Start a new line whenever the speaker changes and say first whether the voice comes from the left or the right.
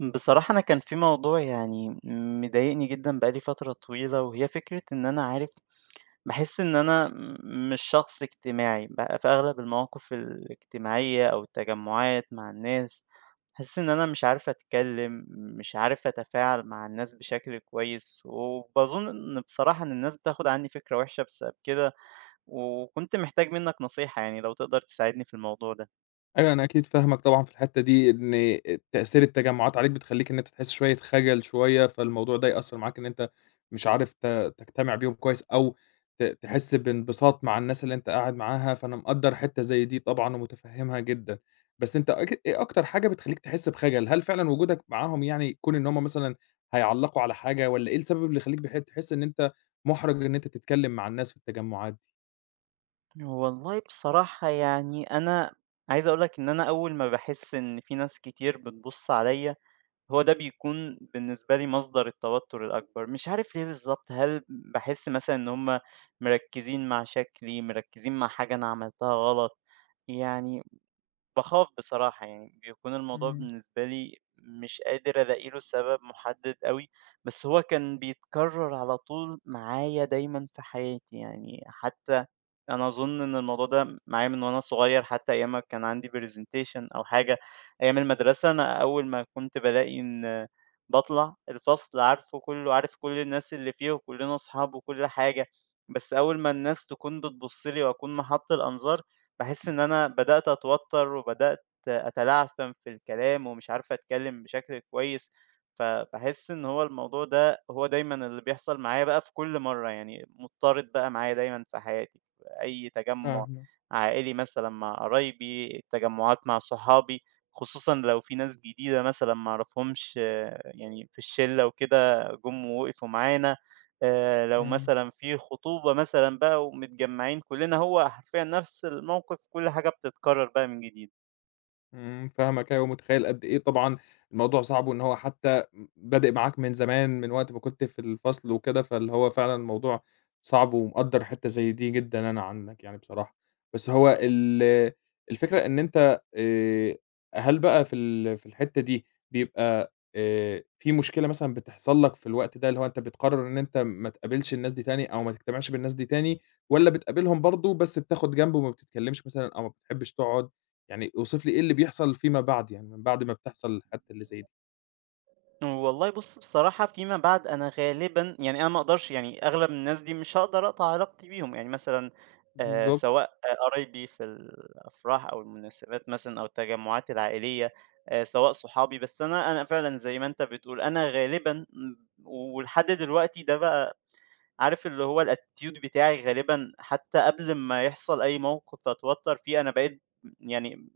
right: بصراحة أنا كان في موضوع يعني مضايقني جدًا بقى لي فترة طويلة، وهي فكرة إن أنا عارف. باحس إن أنا مش شخص اجتماعي، بقى في أغلب المواقف الاجتماعية أو التجمعات مع الناس، باحس إن أنا مش عارف أتكلم، مش عارف أتفاعل مع الناس بشكل كويس، وباظن إن الناس بتاخد عني فكرة وحشة بسبب كده، وكنت محتاج منك نصيحة يعني لو تقدر تساعدني في الموضوع ده.
left: أيوه، أنا أكيد فاهمك طبعًا في الحتّة دي، إن تأثير التجمُّعات عليك بتخلّيك إن أنت تحس شوية خجل شوية، فالموضوع ده يأثّر معاك إن أنت مش عارف تجتمع بيهم كويس أو تحس بانبساط مع الناس اللي أنت قاعد معاها، فأنا مقدّر حتّة زي دي طبعًا ومُتفهِّمها جدًا. بس أنت إيه أكتر حاجة بتخلّيك تحس بخجل؟ هل فعلًا وجودك معاهم يعني كون إن هم مثلًا هيعلّقوا على حاجة والّا إيه السبب اللي يخلّيك تحس إن أنت مُحرَج إن أنت تتكلّم مع الناس في التجمُّعات دي؟
right: والله بصراحة يعني أنا عايز أقول لك إن أنا أول ما باحس إن في ناس كتير بتبُص عليَّ، هو ده بيكون بالنسبة لي مصدر التوتر الأكبر، مش عارف ليه بالضبط، هل باحس مثلًا إن هُم مركّزين مع شكلي، مركّزين مع حاجة أنا عملتها غلط، يعني باخاف بصراحة يعني، بيكون الموضوع
left: إمم،
right: بالنسبة لي مش قادر ألاقي له سبب مُحدد أوي، بس هو كان بيتكرر على طول معايا دايمًا في حياتي يعني، حتى أنا أظن إن الموضوع ده معايا من وأنا صغير، حتى أيام ما كان عندي presentation أو حاجة أيام المدرسة، أنا أول ما كنت بالاقي إن باطلع الفصل عارفه كلّه، عارف كل الناس اللي فيه وكلّنا أصحاب وكل حاجة، بس أول ما الناس تكون بتبُص لي وأكون محط الأنظار باحس إن أنا بدأت أتوتّر وبدأت أتلعثم في الكلام ومش عارف أتكلّم بشكل كويس، فباحس إن هو الموضوع ده هو دايمًا اللي بيحصل معايا بقى في كل مرّة، يعني مُضطرد بقى معايا دايمًا في حياتي، في أي تجمُّع
left: فاهمك،
right: عائلي مثلًا مع قرايبي، التجمُّعات مع صحابي، خصوصًا لو في ناس جديدة مثلًا ما أعرفهمش آه، يعني في الشِلّة وكده جُم ووقفوا معانا. لو
left: إمم.
right: مثلًا في خطوبة مثلًا بقى ومتجمّعين كُلّنا، هو حرفيًا نفس الموقف، كل حاجة بتتكرر بقى من جديد.
left: إمم، فاهمك أيوه، ومتخيّل قد إيه طبعًا الموضوع صعب، وإن هو حتى بادئ معاك من زمان، من وقت ما كنت في الفصل وكده، فاللي هو فعلًا الموضوع صعب، ومقدّر حتّة زي دي جدًا أنا عنّك يعني بصراحة. بس هو الفكرة إن أنت هل بقى في الحتّة دي بيبقى في مشكلة مثلًا بتحصل لك في الوقت ده، اللي هو أنت بتقرر إن أنت ما تقابلش الناس دي تاني، أو ما تجتمعش بالناس دي تاني، والّا بتقابلهم برضه بس بتاخد جنب وما بتتكلمش مثلًا، أو ما بتحبش تقعد يعني اوصف لي إيه اللي بيحصل فيما بعد يعني، من بعد ما بتحصل الحادثة اللي زي دي؟
right: والله بُص بصراحة فيما بعد أنا غالبًا يعني أنا ما أقدرش يعني أغلب الناس دي مش هاقدر أقطع علاقتي بيهم، يعني مثلًا
left: بالضبط،
right: سواء آه، قرايبي في الأفراح أو المناسبات مثلًا أو التجمعات العائلية، سواء صحابي، بس أنا فعلًا زي ما أنت بتقول، أنا غالبًا م ولحد دلوقتي ده بقى عارف اللي هو الattitude بتاعي غالبًا حتى قبل ما يحصل أي موقف أتوتر فيه أنا بقيت يعني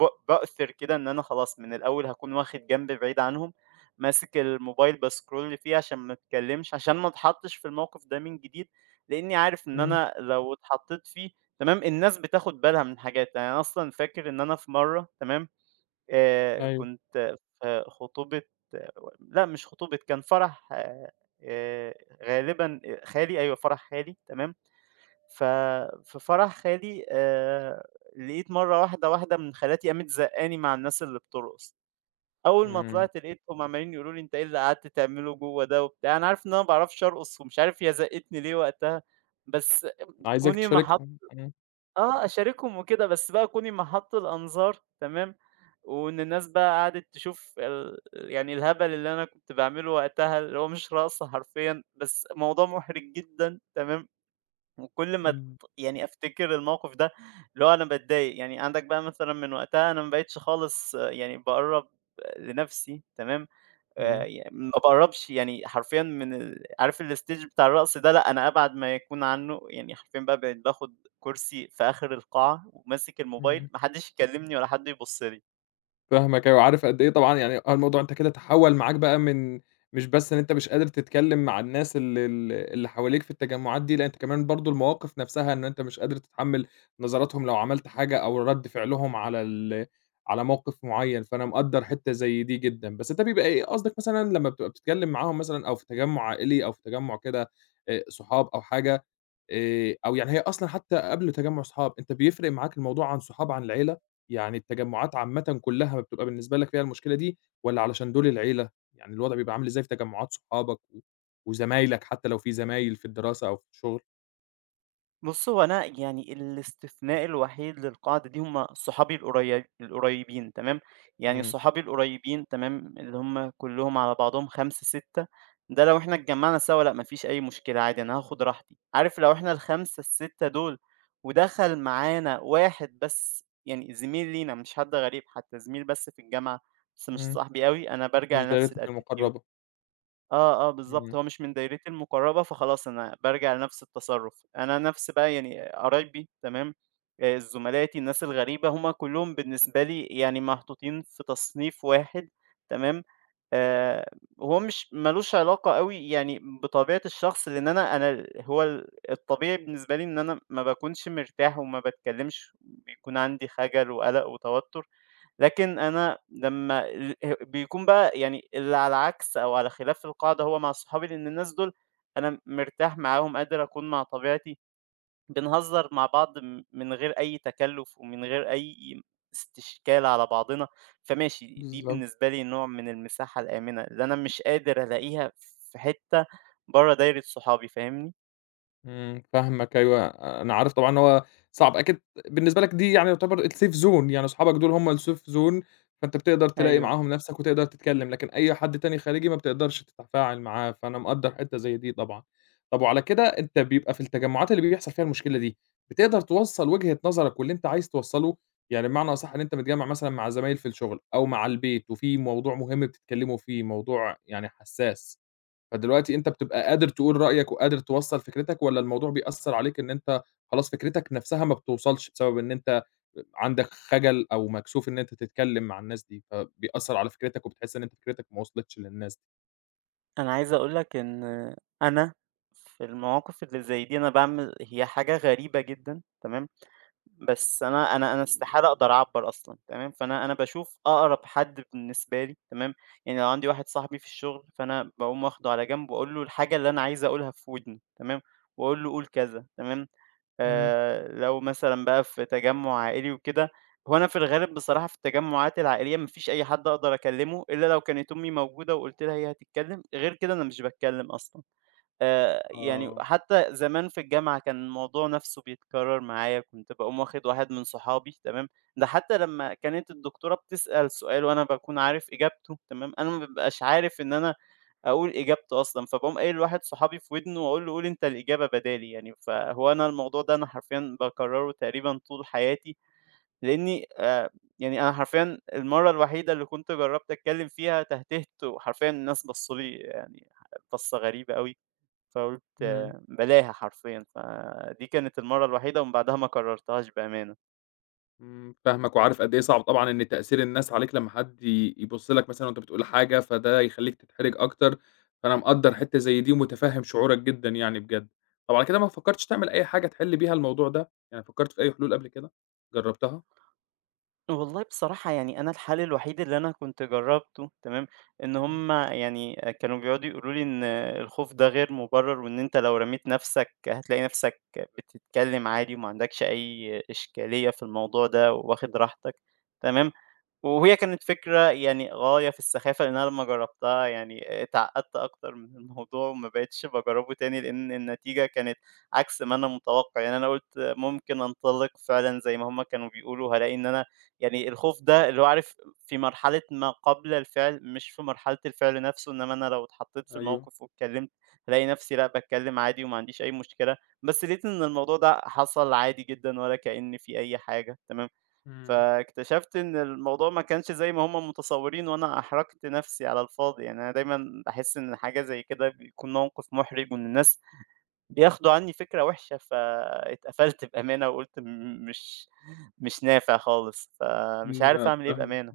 right: باؤثر كده إن أنا خلاص من الأول هاكون واخد جنب بعيد عنهم، ماسك الموبايل بscroll فيه عشان ما اتكلمش، عشان ما اتحطش في الموقف ده من جديد، لإني عارف إن
left: إمم،
right: أنا لو اتحطيت فيه تمام، الناس بتاخد بالها من حاجات، يعني أنا أصلًا فاكر إن أنا في مرة تمام،
left: أيوه.
right: كنت في خطوبة، لأ مش خطوبة، كان فرح، آآ غالبًا خالي أيوه فرح خالي تمام، ففي فرح خالي لقيت مرّة واحدة، واحدة من خالاتي قامت زقّاني مع الناس اللي بترقص، أول ما
left: إمم،
right: طلعت لقيتهم عمّالين يقولوا لي: "أنت إيه اللي قعدت تعمله جوّه ده؟" وبتاع، أنا عارف إن أنا ما باعرفش أرقص ومش عارف هي زقّتني ليه وقتها، بس
left: عايزك
right: كوني ما حط
left: تشاركهم، إمم،
right: آه، أشاركهم وكده، بس بقى كوني محَط الأنظار تمام، وإن الناس بقى قعدت تشوف ال يعني الهبل اللي أنا كنت باعمله وقتها، اللي هو مش رقص حرفيًا، بس موضوع محرج جدًا تمام، وكل ما ت
left: إمم.
right: يعني أفتكر الموقف ده اللي هو أنا باتضايق، يعني عندك بقى مثلًا من وقتها أنا ما بقيتش خالص آه، يعني باقرّب لنَفْسي تمام.
left: إمم،
right: ي ما باقرّبش يعني حرفيًا من ال عارف الstage بتاع الرقص ده، لأ أنا أبعد ما يكون عنّه، يعني حرفيًا بقى بقيت باخُد كرسي في آخر القاعة وماسك الموبايل،
left: إمم.
right: ما حدّش يكلّمني ولا حد يبُص لي.
left: فاهمك أيوه، عارف قد إيه طبعًا يعني آه، الموضوع أنت كده تحوّل معاك بقى من مش بس إن أنت مش قادر تتكلّم مع الناس ال ال اللي حواليك في التجمُّعات دي، لأ أنت كمان برضه المواقف نَفْسها إن أنت مش قادر تتحمّل نظراتهم لو عملت حاجة أو رَد فعلهم على ال على موقف معيّن، فأنا مقدّر حتّة زي دي جدًا. بس أنت بيبقى إيه قصدك مثلًا لمّا بتبقى بتتكلّم معاهم مثلًا أو في تجمُّع عائلي أو في تجمُّع كده صحاب أو حاجة أو يعني هي أصلًا حتّى قبل تجمُّع صحاب، أنت بيفرق معاك الموضوع عن صحاب عن العيلة؟ يعني التجمعات عامةً كلّها بتبقى بالنسبة لك فيها المشكلة دي، والّا علشان دول العيلة؟ يعني الوضع بيبقى عامل إزاي في تجمعات صحابك و وزمايلك حتى لو في زمايل في الدراسة أو في الشغل؟
right: بُص، هو أنا يعني الاستثناء الوحيد للقاعدة دي هم صحابي القريبين تمام، يعني
left: إمم،
right: صحابي القريبين تمام، اللي هم كلّهم على بعضهم 5، 6. ده لو إحنا اتجمعنا سوا لأ، ما فيش أي مشكلة عادي أنا هاخد راحتي، عارف لو إحنا ال5، ال6 دول ودخل معانا واحد بس يعني زميل لينا مش حد غريب حتى، زميل بس في الجامعة بس مش
left: إمم،
right: صاحبي أوي، أنا بارجع
left: مش
right: لنفس
left: دايرتك
right: الattitude.
left: المقربة،
right: آه، آه، بالضبط،
left: إمم،
right: هو مش من دايرتي المقرّبة، فخلاص أنا بارجع لنفس التصرُّف. أنا نفس بقى يعني قرايبي تمام، زملاتي، الناس الغريبة، هم كلّهم بالنسبة لي يعني محطوطين في تصنيف واحد تمام. آآ هو مش ما لوش علاقة أوي يعني بطبيعة الشخص، لإن أنا ال هو ال الطبيعي بالنسبة لي إن أنا ما باكونش مرتاح وما باتكلّمش، بيكون عندي خجل وقَلَق وتوتُّر. لكن أنا لمّا ال ه بيكون بقى يعني اللي على عكس أو على خلاف القاعدة هو مع صحابي، لإن الناس دول أنا مرتاح معاهم، قادر أكون مع طبيعتي، بنهزر مع بعض من غير أي تكلُّف ومن غير أي استشكال على بعضنا، فماشي دي
left: بالضبط.
right: بالنسبة لي نوع من المساحة الآمنة، اللي أنا مش قادر ألاقيها في حتّة برّه دايرة صحابي، فاهمني؟
left: إمم، فاهمك أيوه، أنا عارف طبعًا إن هو صعب، أكيد بالنسبة لك دي يعني يعتبر الsafe zone يعني أصحابك دول هم الsafe zone فأنت بتقدر تلاقي
right: أيوه.
left: معاهم نَفْسك وتقدر تتكلّم، لكن أي حد تاني خارجي ما بتقدرش تتفاعل معاه، فأنا مقدّر حتّة زي دي طبعًا. طَب وعلى كده أنت بيبقى في التجمعات اللي بيحصل فيها المشكلة دي، بتقدر توصّل وجهة نظرك واللي أنت عايز توصّله؟ يعني بمعنى أصح إن أنت متجمّع مثلًا مع زمايل في الشغل أو مع البيت وفي موضوع مهم بتتكلّموا فيه، موضوع يعني حساس فدلوقتي أنت بتبقى قادر تقول رأيك وقادر توصّل فكرتك والّا الموضوع بيأثّر عليك إن أنت خلاص فكرتك نَفْسها ما بتوصلش بسبب إن أنت عندك خَجَل أو مكسوف إن أنت تتكلّم مع الناس دي، فبيأثّر على فكرتك وبتحس إن أنت فكرتك ما وصلتش للناس دي؟
right: أنا عايز أقول لك إن أنا في المواقف اللي زي دي أنا باعمل هي حاجة غريبة جدًا، تمام؟ بس أنا استحالة أقدر أعبّر أصلًا تمام، فأنا أنا باشوف أقرب حد بالنسبة لي تمام، يعني لو عندي واحد صاحبي في الشغل فأنا باقوم واخده على جنب وأقول له الحاجة اللي أنا عايز أقولها في ودنه تمام، وأقول له قُل كذا تمام.
left: إمم،
right: لو مثلًا بقى في تجمُّع عائلي وكده هو أنا في الغالب بصراحة في التجمُّعات العائلية ما فيش أي حد أقدر أكلّمه إلا لو كانت أمي موجودة وقُلت لها هي هتتكلّم، غير كده أنا مش باتكلّم أصلًا. يعني
left: آه،
right: حتى زمان في الجامعة كان الموضوع نَفْسه بيتكرّر معايا، كنت باقوم واخد واحد من صحابي تمام، ده حتى لمّا كانت الدكتورة بتسأل سؤال وأنا باكون عارف إجابته تمام، أنا ما بابقاش عارف إن أنا أقول إجابته أصلًا، فباقوم قايل لواحد صحابي في ودنه واقول له قُل أنت الإجابة بدالي يعني، فهو أنا الموضوع ده أنا حرفيًا باكرّره تقريبًا طول حياتي، لإني يعني أنا حرفيًا المَرّة الوحيدة اللي كنت جرّبت أتكلّم فيها تهتهت وحرفيًا الناس بصّوا لي يعني بصّة غريبة أوي. فقُلت
left: إمم.
right: بالاها حرفيًا، فدي كانت المَرّة الوحيدة ومن بعدها ما كررتهاش بأمانة.
left: إمم، فاهمك وعارف قد إيه صعب طبعًا إن تأثير الناس عليك لمّا حد يبُص لك مثلًا وأنت بتقول حاجة، فده يخلّيك تتحرج أكتر، فأنا مقدّر حتّة زي دي ومتفهم شعورك جدًا يعني بجد. طب على كده ما فكّرتش تعمل أي حاجة تحل بيها الموضوع ده؟ يعني فكّرت في أي حلول قبل كده؟ جرّبتها؟
right: والله بصراحة يعني أنا الحل الوحيد اللي أنا كنت جرّبته تمام، إن
left: إمم،
right: هُم يعني كانوا بيقعدوا يقولوا لي إن الخوف ده غير مُبرّر وإن أنت لو رميت نَفْسك هتلاقي نَفْسك بتتكلم عادي وما عندكش أي إشكالية في الموضوع ده وواخد راحتك تمام. وهي كانت فكرة يعني غاية في السخافة، لإن أنا لمّا جرّبتها يعني اتعقدت أكتر من الموضوع وما بقيتش باجرّبه تاني، لإن النتيجة كانت عكس ما أنا متوقع، يعني أنا قُلت ممكن أنطلق فعلًا زي ما هُم كانوا بيقولوا، هالاقي إن أنا يعني الخوف ده اللي هو عارف في مرحلة ما قبل الفعل، مش في مرحلة الفعل نفسه، إنما أنا لو اتحطيت في
left: أيوه،
right: الموقف واتكلمت، هالاقي نفسي لأ باتكلم عادي وما عنديش أي مشكلة، بس لقيت إن الموضوع ده حصل عادي جدًا ولا كأن في أي حاجة، تمام.
left: إمم،
right: فاكتشفت إن الموضوع ما كانش زي ما هم متصورين وأنا أحرجت نفسي على الفاضي، يعني أنا دايمًا باحس إن حاجة زي كده بيكون موقف مُحرج وإن الناس بياخدوا عني فكرة وحشة، فاتقفلت بأمانة وقُلت م مش مش نافع خالص، فمش عارف
left: إمم،
right: أعمل إيه
left: فاهمك.
right: بأمانة.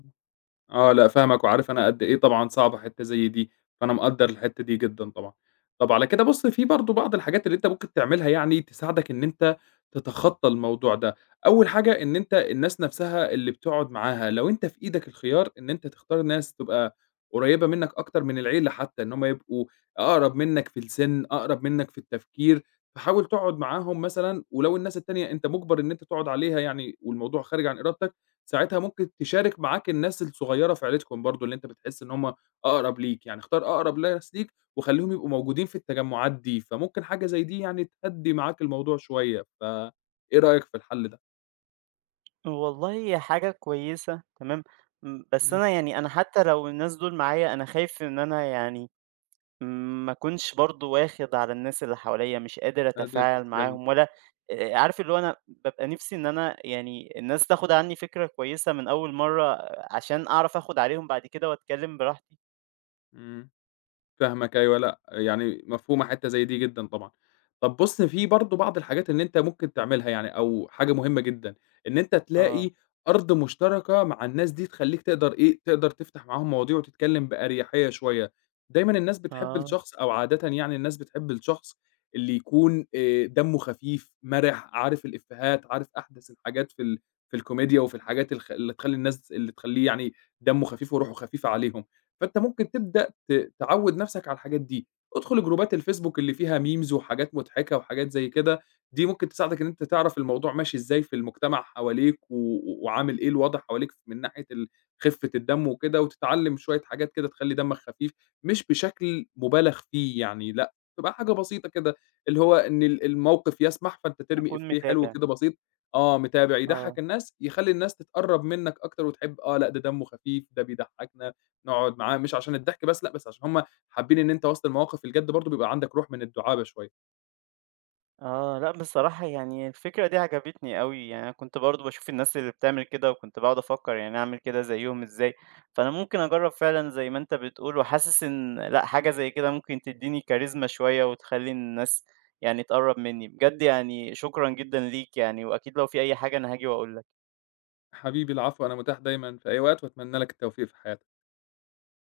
left: آه، لأ فاهمك، وعارف أنا قد إيه طبعًا صعبة حتّة زي دي، فأنا مقدّر الحتّة دي جدًا طبعًا. طَب على كده بُص في برضه بعض الحاجات اللي أنت ممكن تعملها يعني تساعدك إن أنت تتخطّى الموضوع ده، أول حاجة إن أنت الناس نَفْسها اللي بتقعد معاها لو أنت في إيدك الخيار إن أنت تختار ناس تبقى قريّبة منّك أكتر من العيلة حتّى، إن هم يبقوا أقرب منّك في السِن، أقرب منّك في التفكير، فحاول تقعد معاهم مثلًا ولو الناس التانية أنت مُجبَر إن أنت تقعد عليها يعني والموضوع خارج عن إرادتك ساعتها ممكن تشارك معاك الناس الصغيّرة في عيلتكم برضه، اللي أنت بتحس إن هم أقرب ليك، يعني اختار أقرب ناس ليك وخلّيهم يبقوا موجودين في التجمعات دي، فممكن حاجة زي دي يعني تهدّي معاك الموضوع شوية، فإيه رأيك في الحل ده؟
right: والله هي حاجة كويسة تمام، م بس
left: إمم.
right: أنا يعني أنا حتى لو الناس دول معايا أنا خايف إن أنا يعني إمم، ما أكونش برضه واخد على الناس اللي حواليّا، مش قادر
left: قادر
right: أتفاعل
left: تتكلم.
right: معاهم ولا عارف اللي هو أنا بابقى نِفْسي إن أنا يعني الناس تاخد عني فكرة كويسة من أول مرّة آه، عشان أعرف آخد عليهم بعد كده وأتكلّم براحتي.
left: إمم. فاهمك أيوه، لأ، يعني مفهومة حتّة زي دي جدًا طبعًا. طَب بُص، في برضه بعض الحاجات اللي أنت ممكن تعملها يعني أو حاجة مهمة جدًا، إن أنت تلاقي
right: آه،
left: أرض مشتركة مع الناس دي تخلّيك تقدر إيه، تقدر تفتح معاهم مواضيع وتتكلّم بأريحية شوية. دايمًا الناس بتحب
right: آه،
left: الشخص أو عادةً يعني الناس بتحب الشخص اللي يكون دمّه خفيف، مَرِح، عارف الإفيهات، عارف أحدث الحاجات في ال في الكوميديا وفي الحاجات اللي تخلّيه يعني دمّه خفيف وروحه خفيفة عليهم. فأنت ممكن تبدأ تعوّد نَفْسك على الحاجات دي، ادخل جروبات الفيسبوك اللي فيها memes وحاجات مضحكة وحاجات زي كده، دي ممكن تساعدك إن أنت تعرف الموضوع ماشي إزاي في المجتمع حواليك وعامل إيه الوضع حواليك من ناحية خفة الدم وكده، وتتعلّم شوية حاجات كده تخلّي دمك خفيف، مش بشكل مُبالغ فيه يعني لأ، تبقى حاجة بسيطة كده، اللي هو إن الموقف يسمح فأنت ترمي
right: أكون
left: إفيه حلو
right: متابع،
left: كده بسيط، آه متابع يضحّك
right: آه.
left: الناس، يخلّي الناس تتقرّب منّك أكتر وتحب آه لأ ده دمّه خفيف، ده بيضحّكنا. نقعد معاه مش عشان الضحك بس لأ، بس عشان هم حابين إن أنت وسط المواقف الجد برضه بيبقى عندك روح من الدُعابة شوية.
right: آه، لأ بصراحة يعني الفكرة دي عجبتني أوي، يعني أنا كنت برضه باشوف الناس اللي بتعمل كده وكنت باقعد أفكّر يعني أعمل كده زيّهم إزاي، فأنا ممكن أجرّب فعلًا زي ما أنت بتقول، وحاسس إن لأ حاجة زي كده ممكن تدّيني كاريزما شوية وتخلّي الناس يعني تقرّب منّي، بجد يعني شكرًا جدًا ليك يعني، وأكيد لو في أي حاجة أنا هاجي وأقول لك.
left: حبيبي العفو، أنا متاح دايمًا في أي وقت وأتمنى لك التوفيق في حياتك.